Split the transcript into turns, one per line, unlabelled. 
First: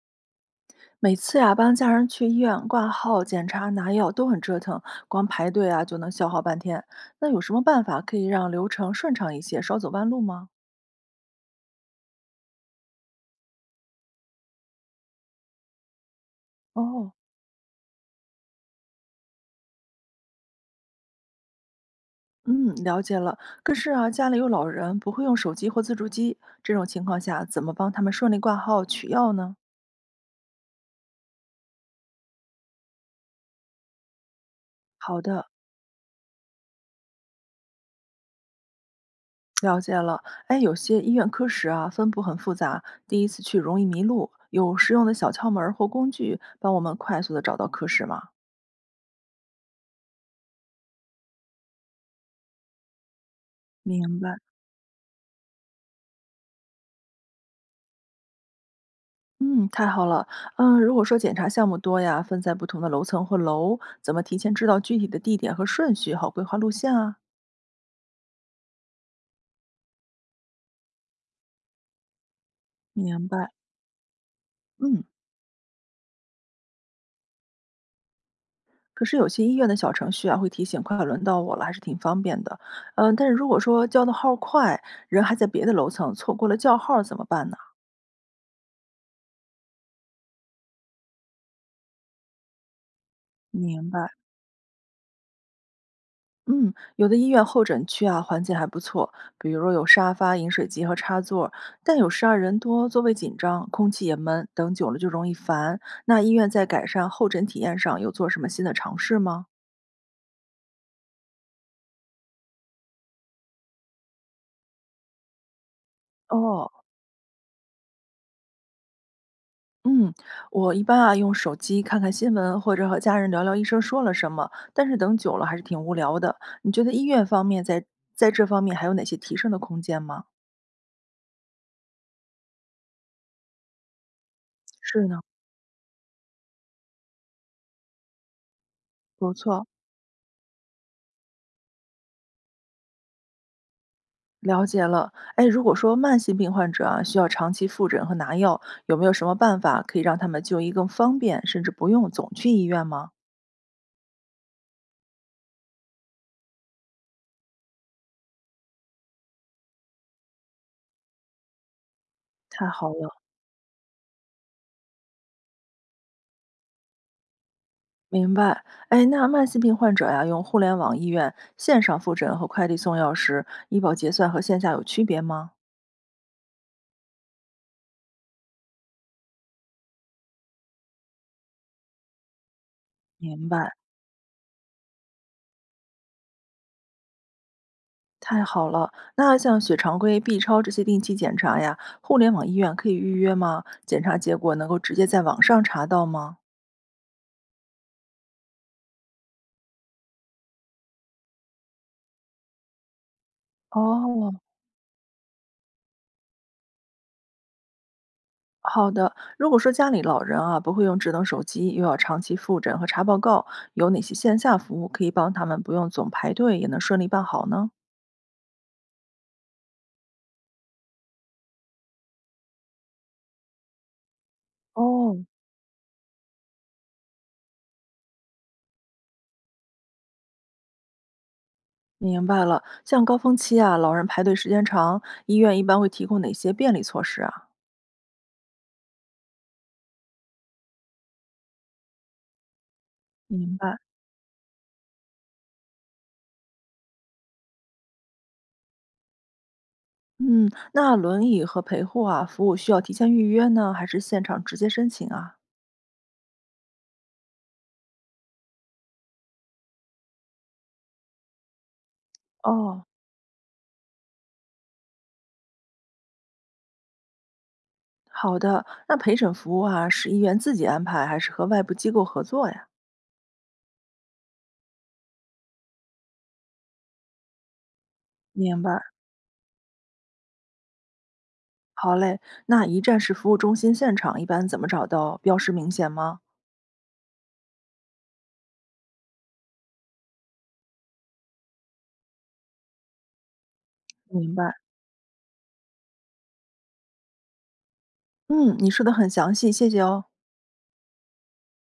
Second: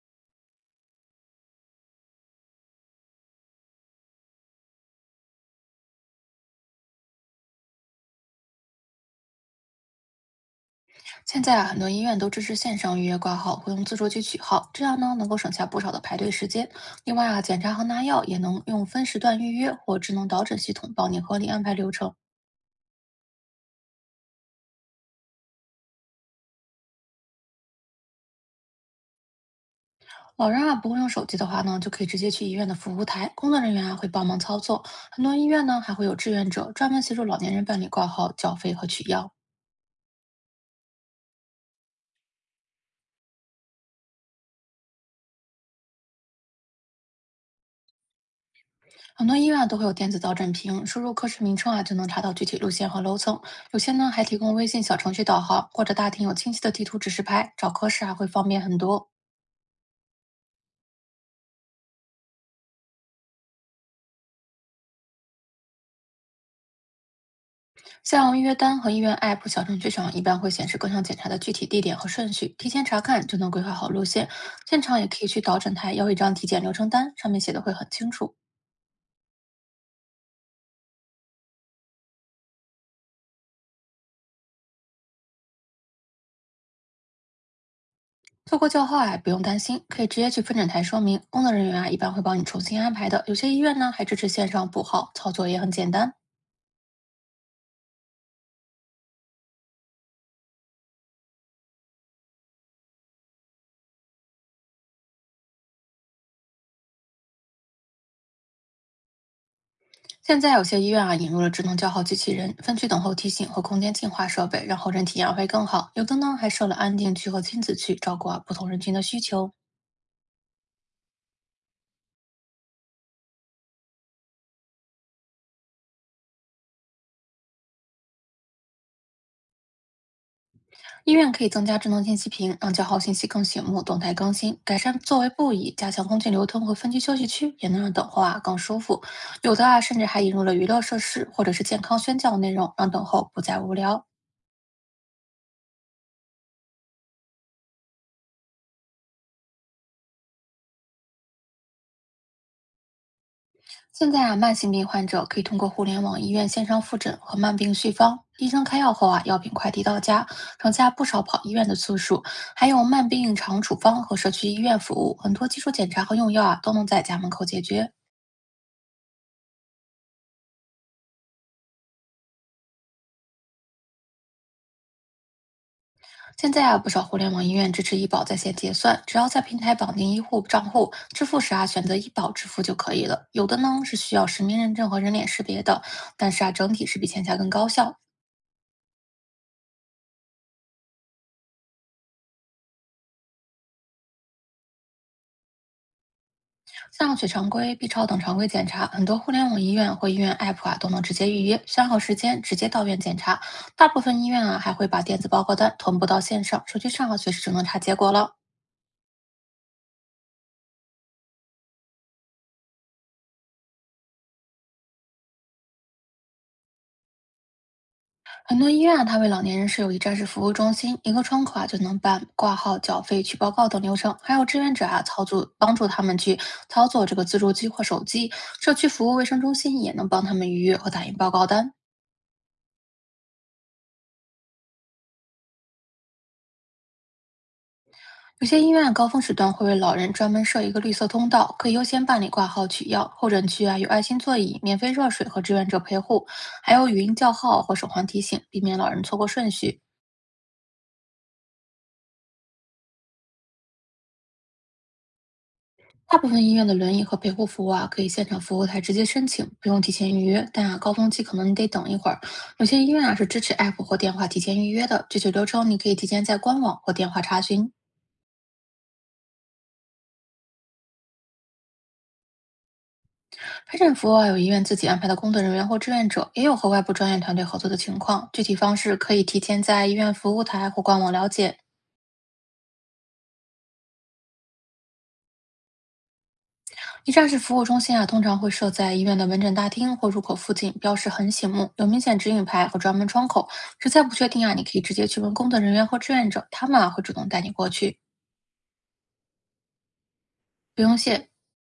每次呀、帮家人去医院挂号、检查、拿药都很折腾，光排队啊就能消耗半天。那有什么办法可以让流程顺畅一些，少走弯路吗？
现在啊，很多医院都支持线上预约挂号，会用自助去取号，这样呢能够省下不少的排队时间。
哦。
另外啊，检查和拿药也能用分时段预约或智能导诊系统帮你合理安排流程。
嗯，了解了。可是啊，家里有老人不会用手机或自助机，这种情况下怎么帮他们顺利挂号取药呢？
老人啊不会用手机的话呢，就可以直接去医院的服务台，工作人员啊会帮忙操作。
好
很多医
的，
院呢还会有志愿者专门协助老年人办理挂号、缴费和取药。
了解了。哎，有些医院科室啊分布很复杂，第一次去容易迷路，有实用的小窍门儿或工具帮我们快速的找到科室吗？
很多医院啊都会有电子导诊屏，输入科室名称啊，就能查到具体路线和楼层。有些呢
明
还
白。
提供微信小程序导航，或者大厅有清晰的地图指示牌，找科室啊会方便很多。
嗯，太好了。嗯，如果说检查项目多呀，分在不同的楼层或楼，怎么提前知道具体的地点和顺序，好规划路线啊？
像预约单和医院 app 小程序上，一般会显示各项检查的具体地点和顺序，提前查看
明
就
白。
能规划好路线。现场
嗯，
也可以去导诊台要一张体检流程单，上面写的会很清楚。
可是有些医院的小程序啊，会提醒快轮到我了，还是挺方便的。嗯，但是如果说叫的号儿快，人还在别的楼层，错过了叫号儿怎么办呢？
错过叫号啊，不用担心，可以直接去分诊台说明，工作人员啊一般会帮你重新安排的。有些医院
明
呢还
白。
支持线上补号，操作也很简单。
嗯，有的医院候诊区啊，环境还不错，比如有沙发、饮水机和插座，但有时啊人多，座位紧张，空气也闷，等久了就容易烦。那医院在改善候诊体验上有做什么新的尝试吗？
现在有些医院啊引入了智能叫号机器人、分区等候提醒和空间净化设备，让候诊体验会更好。有的呢还设
哦。
了安静区和亲子区，照顾啊不同人群的需求。
嗯，我一般啊用手机看看新闻，或者和家人聊聊医生说了什么，但是等久了还是挺无聊的。你觉得医院方面在这方面还有哪些提升的空间吗？
医院可以增加智能信息屏，让叫号信息更醒目、动态更新，改善
是
座
呢，
位布椅，加强空气流通和分区休息区，也能让等候啊更舒服。
不
有的
错。
啊甚至还引入了娱乐设施或者是健康宣教内容，让等候不再无聊。
了解了。哎，如果说慢性病患者啊需要长期复诊和拿药，有没有什么办法可以让他们就医更方便，甚至不用总去医院吗？
现在啊，慢性病患者可以通过互联网医院线上复诊和慢病续方，医生开药后啊，药品快递到家，省下不少跑医院的次数。
太
还有
好
慢
了。
病常处方和社区医院服务，很多基础检查和用药啊都能在家门口解决。
明白。哎，那慢性病患者呀，用互联网医院线上复诊和快递送药时，医保结算和线下有区别吗？
现在啊，不少互联网医院支持医保在线结算，只要在平台绑定医护账户，支付时啊选择医保支付就可以了。有
明
的
白。
呢是需要实名认证和人脸识别的，但是啊整体是比线下更高效。
太好了，那像血常规、B 超这些定期检查呀，互联网医院可以预约吗？检查结果能够直接在网上查到吗？
像血常规、B 超等常规检查，很多互联网医院或医院 App 啊都能直接预约，选好时间直接到院检查。大部分医
哦。
院啊还会把电子报告单同步到线上，手机上啊随时就能查结果了。
好的，如果说家里老人啊不会用智能手机，又要长期复诊和查报告，有哪些线下服务可以帮他们不用总排队也能顺利办好呢？
很多医院啊，它为老年人设有一站式服务中心，一个窗口啊就能办挂号、缴费、取报告等流程，还有志愿者啊
哦。
操作帮助他们去操作这个自助机或手机。社区服务卫生中心也能帮他们预约和打印报告单，
明白了，像高峰期啊，老人排队时间长，医院一般会提供哪些便利措施啊？
有些医院啊高峰时段会为老人专门设一个绿色通道，可以优先办理挂号取药。候诊
明
区
白。
啊有爱心座椅、免费热水和志愿者陪护，还有语音叫号或手环提醒，避免老人错过顺序。
嗯，那轮椅和陪护啊，服务需要提前预约呢，还是现场直接申请啊？
大部分医院的轮椅和陪护服务啊，可以现场服务台直接申请，不用提前预约。但啊，高峰期可能你得等一会儿。有些
哦。
医院啊是支持 app 或电话提前预约的，具体流程你可以提前在官网或电话查询。
好的，那陪诊服务啊，是医院自己安排，还是和外部机构合作呀？
派遣服务啊，有医院自己安排的工作人员或志愿者，也有和外部专业团队合作的情况。具体
明
方
白。
式可以提前在医院服务台或官网了解。
好嘞，那一站式服务中心现场一般怎么找到？标识明显吗？
一站式服务中心啊，通常会设在医院的门诊大厅或入口附近，标识很醒目，有明显指引牌和专门窗口。实在不确
明
定
白。
啊，你可以直接去问工作人员或志愿者，他们啊会主动带你过去，
嗯，你说的很详细，谢谢哦。
不用谢。